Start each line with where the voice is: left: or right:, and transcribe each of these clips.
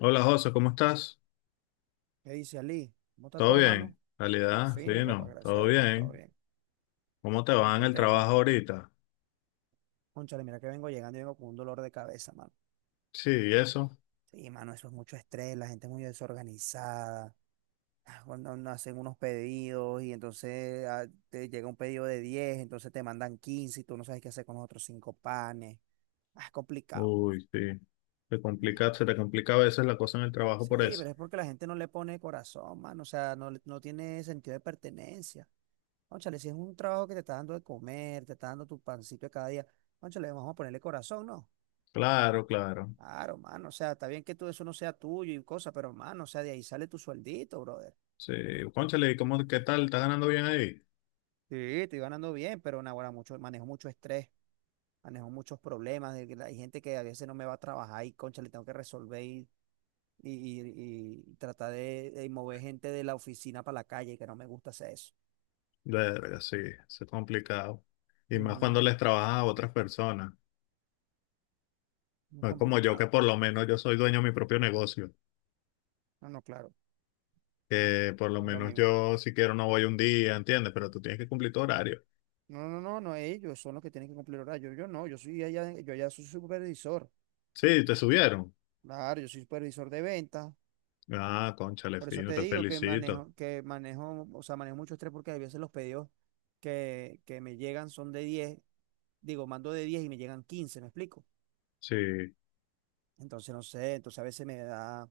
left: Hola José, ¿cómo estás?
right: ¿Qué dice Ali? ¿Cómo está
left: ¿Todo
right: todo, mano?
left: bien?
right: Todo
left: ¿Calidad?
right: fino, papá,
left: Fino,
right: gracias
left: todo
right: a Dios, todo
left: bien.
right: bien.
left: ¿Cómo te
right: Me
left: va en el
right: contenta.
left: trabajo ahorita?
right: Cónchale, mira que vengo llegando y vengo con un dolor de cabeza, mano.
left: Sí, ¿y eso?
right: Sí, mano, eso es mucho estrés, la gente es muy desorganizada. Cuando no hacen unos pedidos y entonces te llega un pedido de diez, entonces te mandan 15 y tú no sabes qué hacer con los otros 5 panes. Es complicado.
left: Uy, sí. Te complica, se te complica a veces la cosa en el trabajo por
right: Sí,
left: eso.
right: pero es porque la gente no le pone corazón, mano. O sea, no, no tiene sentido de pertenencia. Ónchale, si es un trabajo que te está dando de comer, te está dando tu pancito de cada día, ónchale, vamos a ponerle corazón, ¿no?
left: Claro, claro.
right: Claro, mano, o sea, está bien que todo eso no sea tuyo y cosas, pero mano, o sea, de ahí sale tu sueldito, brother.
left: Sí. Cónchale, ¿y cómo, qué tal? ¿Estás ganando bien ahí?
right: Sí, estoy ganando bien, pero naguará, mucho, manejo mucho estrés, manejo muchos problemas, de que hay gente que a veces no me va a trabajar y, concha, le tengo que resolver y, y tratar de mover gente de la oficina para la calle, que no me gusta hacer eso.
left: Verga, sí, eso es complicado. Y más cuando
right: Ujú.
left: les trabajas a otras personas.
right: Muy
left: No es como yo, que
right: complicado.
left: por lo menos yo soy dueño de mi propio negocio.
right: No, no, claro,
left: Que por lo
right: no es lo
left: menos
right: mismo.
left: yo, si quiero, no voy un día, ¿entiendes? Pero tú tienes que cumplir tu horario.
right: No, no, no, no, ellos son los que tienen que cumplir horario. Yo no, yo soy allá, yo allá soy supervisor.
left: Sí, te subieron.
right: Claro, yo soy supervisor de ventas.
left: Ah, cónchale,
right: Por eso
left: fino,
right: te
left: te
right: digo que
left: felicito.
right: manejo, o sea, manejo mucho estrés, porque a veces los pedidos que me llegan son de 10. Digo, mando de 10 y me llegan 15. ¿Me explico?
left: Sí,
right: Entonces no sé, entonces a veces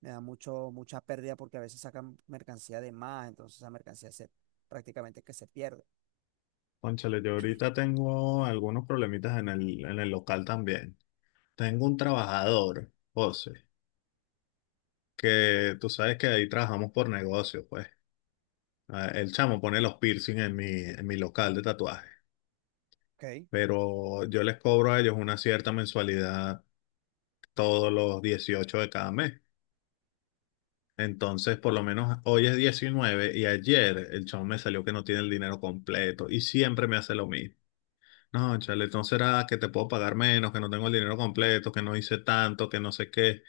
right: me da mucho, mucha pérdida, porque a veces sacan mercancía de más, entonces esa mercancía se prácticamente que se pierde.
left: cónchale, yo ahorita tengo algunos problemitas en el local también. Tengo un trabajador, José, que tú sabes que ahí trabajamos por negocio, pues. Ah, el chamo pone los piercing en mi local de tatuaje,
right: ¿Ok?
left: pero yo les cobro a ellos una cierta mensualidad todos los 18 de cada mes. Entonces, por lo menos hoy es 19 y ayer el chamo me salió que no tiene el dinero completo y siempre me hace lo mismo. No, chale, entonces era que te puedo pagar menos, que no tengo el dinero completo, que no hice tanto, que no sé qué.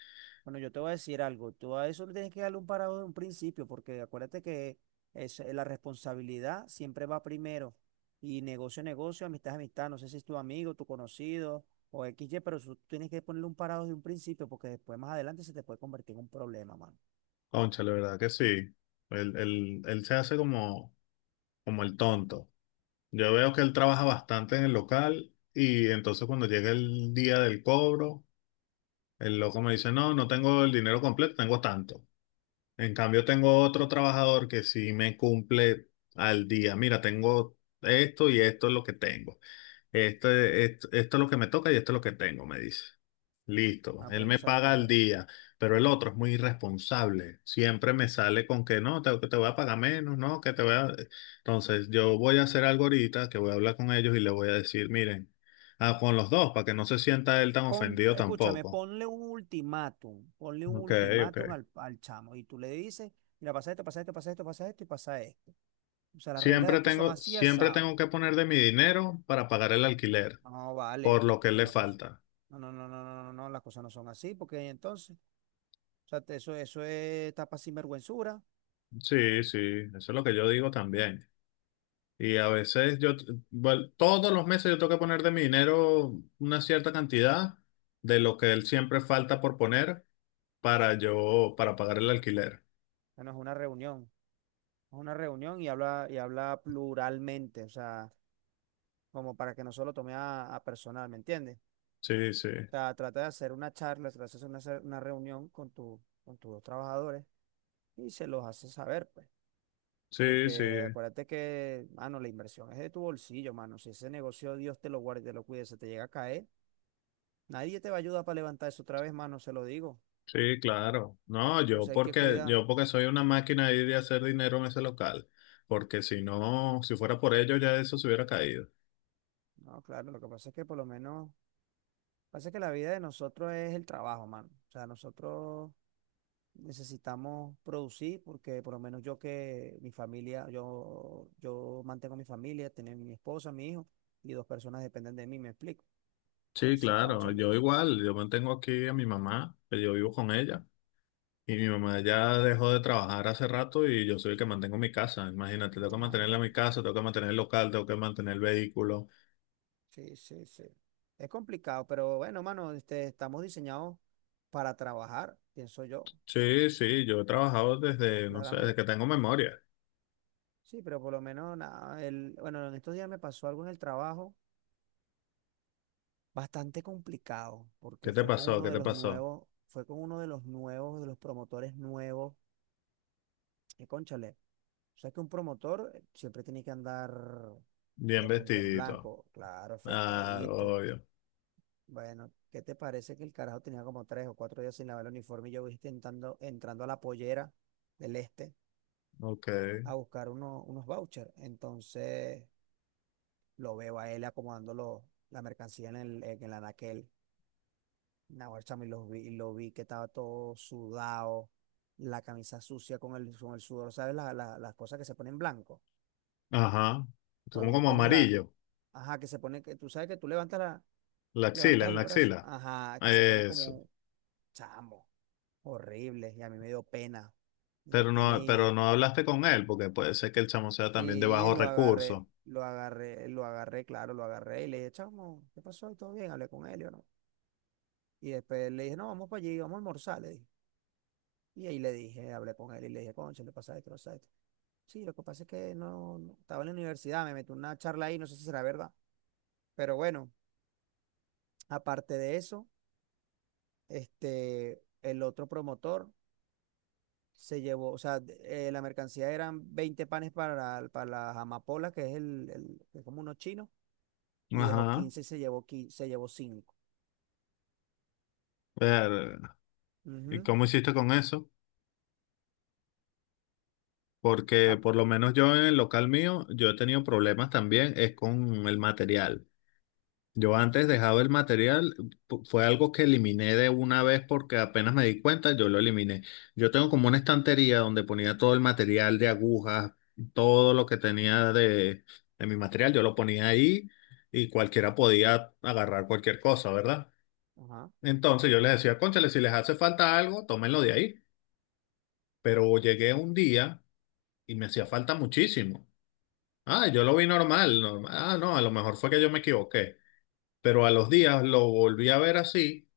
right: Bueno, yo te voy a decir algo. Tú a eso le tienes que darle un parado de un principio, porque acuérdate que es, la responsabilidad siempre va primero. Y negocio, negocio, amistad, amistad. No sé si es tu amigo, tu conocido o XY, pero eso tú tienes que ponerle un parado de un principio, porque después, más adelante, se te puede convertir en un problema, mano.
left: Cónchale, ¿verdad que sí? Él se hace como, como el tonto. Yo veo que él trabaja bastante en el local y entonces cuando llega el día del cobro, el loco me dice, no, no tengo el dinero completo, tengo tanto. En cambio, tengo otro trabajador que sí me cumple al día. Mira, tengo esto y esto es lo que tengo. Esto, esto, esto es lo que me toca y esto es lo que tengo, me dice. Listo,
right: Ah, pero
left: él
right: hay que
left: me
right: hacer las
left: paga al
right: cosas.
left: día, pero el otro es muy irresponsable. Siempre me sale con que no, te, que te voy a pagar menos, no, que te voy a... Entonces, yo voy a hacer algo ahorita, que voy a hablar con ellos y le voy a decir, miren, ah, con los dos, para que no se sienta él tan
right: Pon,
left: ofendido
right: escúchame,
left: tampoco.
right: ponle un ultimátum. Ponle un
left: Ok, ok.
right: ultimátum al chamo. Y tú le dices, mira, pasa esto, pasa esto, pasa esto, pasa esto y pasa esto. O sea, las reglas de
left: Siempre
right: aquí son
left: tengo,
right: así,
left: siempre
right: asado.
left: tengo que poner de mi dinero para pagar el alquiler,
right: No,
left: por
right: vale.
left: lo que
right: Eso
left: le
right: no, es cosa-
left: falta.
right: no, no, no, no, no, no, no, las cosas no son así, porque entonces, o sea, eso, eso es tapa sinvergüenzura,
left: Sí, sí, eso es lo que yo digo también. Y a veces yo, bueno, todos los meses yo tengo que poner de mi dinero una cierta cantidad de lo que él siempre falta por poner para yo, para pagar el alquiler.
right: ya no es una reunión, es una reunión y habla pluralmente, o sea, como para que no solo tome a personal, ¿me entiendes?
left: Sí, sí,
right: O sea, trata de hacer una charla, trata de hacer una, una reunión con tu, con tus trabajadores y se los hace saber, pues.
left: sí, sí,
right: Porque acuérdate que, mano, la inversión es de tu bolsillo, mano. Si ese negocio, Dios te lo guarde y te lo cuide, se te llega a caer. Nadie te va a ayudar para levantarse otra vez, mano, se lo digo.
left: sí, claro. No, yo
right: Entonces hay que
left: porque,
right: cuidar.
left: yo porque soy una máquina ahí de hacer dinero en ese local. Porque si no, si fuera por ello, ya eso se hubiera caído.
right: No, claro, lo que pasa es que por lo menos, pasa que la vida de nosotros es el trabajo, mano. O sea, nosotros necesitamos producir porque por lo menos yo que mi familia, yo mantengo mi familia, tener mi esposa, mi hijo y dos personas dependen de mí, me explico.
left: Sí,
right: Entonces,
left: claro,
right: cónchale.
left: yo igual, yo mantengo aquí a mi mamá, que yo vivo con ella. Y mi mamá ya dejó de trabajar hace rato y yo soy el que mantengo mi casa. Imagínate, tengo que
right: Ah,
left: mantenerla
right: bueno.
left: mi casa, tengo que mantener el local, tengo que mantener el vehículo.
right: Sí, sí, sí. Es complicado, pero bueno, mano, estamos diseñados para trabajar, pienso yo,
left: Sí, sí, yo he trabajado desde, no sé, desde que
right: claramente.
left: tengo memoria.
right: Sí, pero por lo menos nada, el, bueno, en estos días me pasó algo en el trabajo bastante complicado,
left: ¿Qué
right: porque
left: te
right: fue con
left: pasó?
right: uno
left: ¿Qué
right: de
left: te
right: los
left: pasó?
right: nuevos, fue con uno de los nuevos, de los promotores nuevos, que cónchale, o sea que un promotor siempre tiene que andar
left: Bien
right: de punta en
left: vestidito.
right: blanco, claro,
left: Ah,
right: afeitadito.
left: obvio.
right: Bueno, ¿qué te parece que el carajo tenía como tres o cuatro días sin lavar el uniforme y yo voy intentando, entrando a la pollera del este
left: Ok.
right: a buscar unos vouchers? Entonces lo veo a él acomodando la mercancía en el anaquel. Naguará, chamo, y lo vi que estaba todo sudado, la camisa sucia con el sudor, ¿sabes? Las cosas que se ponen blanco.
left: Ajá. Como,
right: Cuando tú
left: como
right: tienes la,
left: amarillo.
right: ajá, que se pone, que tú sabes que tú levantas, la,
left: La axila,
right: levantas
left: en
right: el
left: la
right: brazo,
left: axila.
right: ajá, que se pone
left: Eso.
right: como chamo, horrible. Y a mí me dio pena
left: Pero no hablaste con él, porque puede ser que el chamo sea también de
right: y
left: bajos
right: lo agarré.
left: recursos.
right: Claro, lo agarré y le dije, chamo, ¿qué pasó? ¿Y todo bien? Hablé con él, y yo, ¿no? Y después le dije, no, vamos para allí, vamos a almorzar, le dije. Y ahí le dije, hablé con él y le dije, concha, le pasa esto, le pasa esto. Sí, lo que pasa es que estaba en la universidad, me metí una charla ahí, no sé si será verdad. Pero bueno, aparte de eso, el otro promotor se llevó, o sea, la mercancía eran 20 panes para las amapolas, que es que es como unos chinos, y dejó
left: Ajá.
right: 15 y se llevó, 15, se llevó cinco.
left: Ver, ¿y
right: Ujú,
left: cómo hiciste con eso? Porque
right: pap.
left: por lo menos yo en el local mío, yo he tenido problemas también, es con el material. Yo antes dejaba el material, fue algo que eliminé de una vez porque apenas me di cuenta, yo lo eliminé. Yo tengo como una estantería donde ponía todo el material de agujas, todo lo que tenía de mi material, yo lo ponía ahí y cualquiera podía agarrar cualquier cosa, ¿verdad?
right: Ajá.
left: Entonces yo les decía, cónchale, si les hace falta algo, tómenlo de ahí. Pero llegué un día y me hacía falta muchísimo. Ah, yo lo vi normal, normal. Ah, no, a lo mejor fue que yo me equivoqué. Pero a los días lo volví a ver así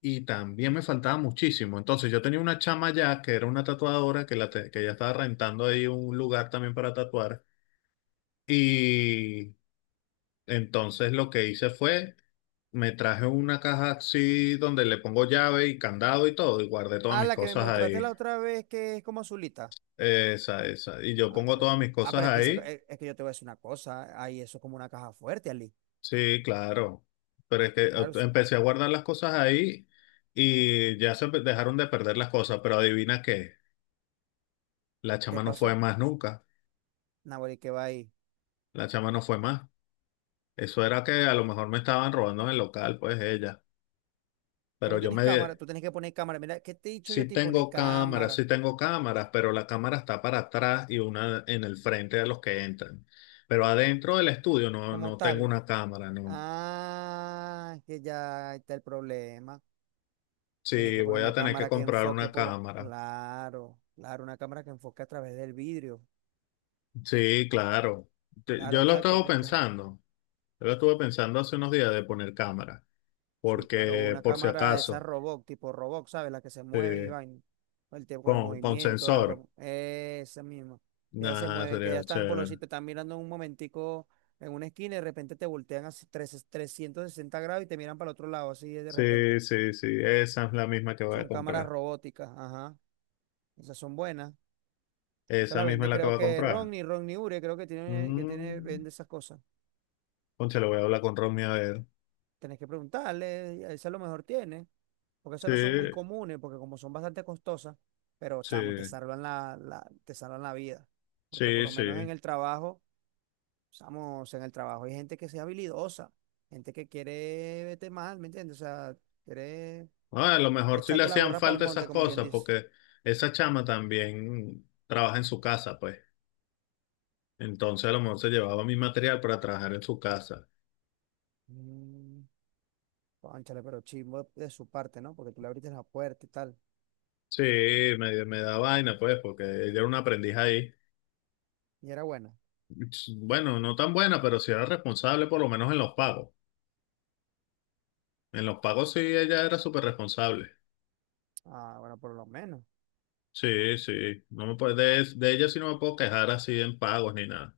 left: y también me faltaba muchísimo. Entonces yo tenía una chama ya que era una tatuadora que, que ya estaba rentando ahí un lugar también para tatuar. Y entonces lo que hice fue, me traje una caja así donde le pongo llave y candado y todo y guardé todas
right: Ah,
left: mis
right: la que me
left: cosas
right: mostraste
left: ahí.
right: la otra vez, que es como azulita.
left: Esa, esa. Y yo
right: Ah, ok.
left: pongo todas mis cosas
right: Pero es que, esa
left: ahí.
right: es que yo te voy a decir una cosa. Ahí eso es como una caja fuerte, Ali.
left: Sí, claro. Pero es que
right: Claro, eso-
left: empecé a guardar las cosas ahí y ya dejaron de perder las cosas, pero adivina qué, la chama
right: ¿Qué
left: no fue
right: pasó?
left: más nunca,
right: Nahuel, ¿qué va ahí?
left: la chama no fue más. Eso era que a lo mejor me estaban robando en el local, pues ella.
right: Tú
left: Pero
right: no tienes cámara, tú tienes que poner cámara. Mira, ¿qué te he dicho yo a ti? Poner cámara
left: sí tengo cámaras, pero la cámara está para atrás y una en el frente de los que entran. Pero adentro del estudio no,
right: como
left: no tengo
right: tal.
left: una cámara, no.
right: Ah, es que ya ahí está el problema. Tienes
left: Sí,
right: que poner
left: voy a
right: una
left: tener que
right: cámara que
left: comprar
right: enfoque
left: una
right: por lo…
left: cámara.
right: Claro, claro, una cámara que enfoque a través del vidrio.
left: Sí, claro.
right: Claro,
left: Yo lo he
right: exacto,
left: estado
right: porque
left: pensando. Yo lo estuve pensando hace unos días de poner cámara,
right: sí, claro,
left: porque
right: una
left: por si
right: cámara de esas
left: acaso,
right: robot, tipo robot, ¿sabes? Las que se
left: sí,
right: mueven y van el tiempo, con el
left: con
right: movimiento, la
left: sensor.
right: broma. Esa misma. Que ya se
left: Nada,
right: mueven, que
left: sería
right: ya están por los
left: chévere.
right: sitios, están mirando un momentico en una esquina y de repente te voltean así 360 grados y te miran para el otro lado, así de repente.
left: Sí, sí, sí, esa es la misma que voy a
right: Son cámaras
left: comprar.
right: robóticas, ajá. Esas son buenas. Se
left: Esa
right: la
left: misma es
right: vende,
left: la que
right: creo
left: voy a
right: que
left: comprar.
right: Ronnie, Ronnie Ure, creo que tiene,
left: Mm.
right: vende esas cosas.
left: Concha, le voy a hablar con Ronnie a ver.
right: Tenés que preguntarle, esa a lo mejor tiene. Porque esas
left: Sí,
right: no son muy comunes, porque como son bastante costosas, pero
left: sí,
right: chamo, te salvan la vida. Porque por
left: sí,
right: lo menos en
left: sí.
right: el trabajo, chamo, o sea, en el trabajo hay gente que sea habilidosa, gente que quiere vete mal, ¿me entiendes? O sea, quiere
left: Ah, a lo mejor sí le
right: echarte la
left: hacían
right: burra para el
left: falta
right: monte,
left: esas
right: como quien
left: cosas,
right: dice.
left: porque esa chama también trabaja en su casa, pues. Entonces a lo mejor se llevaba mi material para trabajar en su casa.
right: Mm, cónchale, pero chismo de su parte, ¿no? Porque tú le abriste la puerta y tal.
left: Sí, me da vaina, pues, porque ella era una aprendiz ahí.
right: Y era buena.
left: Bueno, no tan buena, pero sí era responsable, por lo menos en los pagos. En los pagos sí, ella era súper responsable.
right: Ah, bueno, por lo menos.
left: Sí, sí. No me puedo de ella sí no me puedo quejar así en pagos ni nada.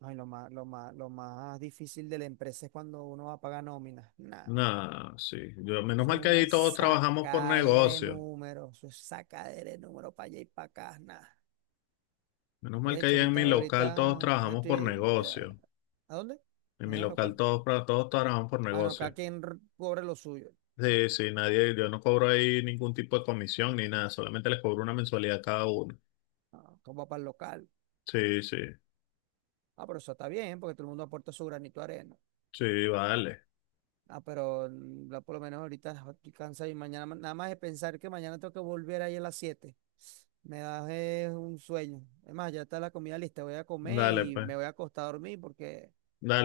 right: Ay, lo más, lo más, lo más difícil de la empresa es cuando uno va a pagar nómina. Nah,
left: Nada, sí. Yo, menos
right: eso es
left: mal que ahí
right: una
left: todos trabajamos por
right: sacadera de
left: negocio.
right: números, eso es sacadera de números para allá y para acá, nada.
left: Menos mal
right: De
left: que
right: hecho,
left: ahí en
right: ahorita,
left: mi local todos
right: ahorita, ya
left: trabajamos por
right: estoy, ya,
left: negocio.
right: ¿a dónde?
left: En mi
right: Mañana al
left: local
right: local.
left: todos, todos trabajamos por
right: Ah, no, cada
left: negocio.
right: quien cobre lo suyo.
left: Sí, sí, nadie, yo no cobro ahí ningún tipo de comisión ni nada, solamente les cobro una mensualidad a cada uno.
right: Ah, como para el local.
left: Sí, sí,
right: Ah, pero eso está bien, porque todo el mundo aporta su granito de arena.
left: sí, vale,
right: Ah, pero mm, ya por lo menos ahorita estoy cansado y mañana, nada más de pensar que mañana tengo que volver ahí a las 7. Me da un sueño. Es más, ya está la comida lista, voy a comer
left: dale
right: y
left: pues,
right: me voy a acostar a dormir porque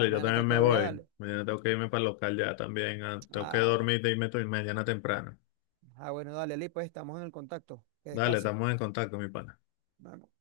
right: ya
left: yo
right: mañana
left: también
right: tengo que
left: me
right: volver a
left: voy.
right: darle.
left: Mañana tengo que irme para el local ya también, ah, tengo que
right: Ah, bueno.
left: dormir y irme mañana temprano.
right: Ah, bueno, dale, Lee, pues estamos en el contacto. Que
left: Dale,
right: descanse.
left: estamos en contacto, mi pana.
right: Nos vemos.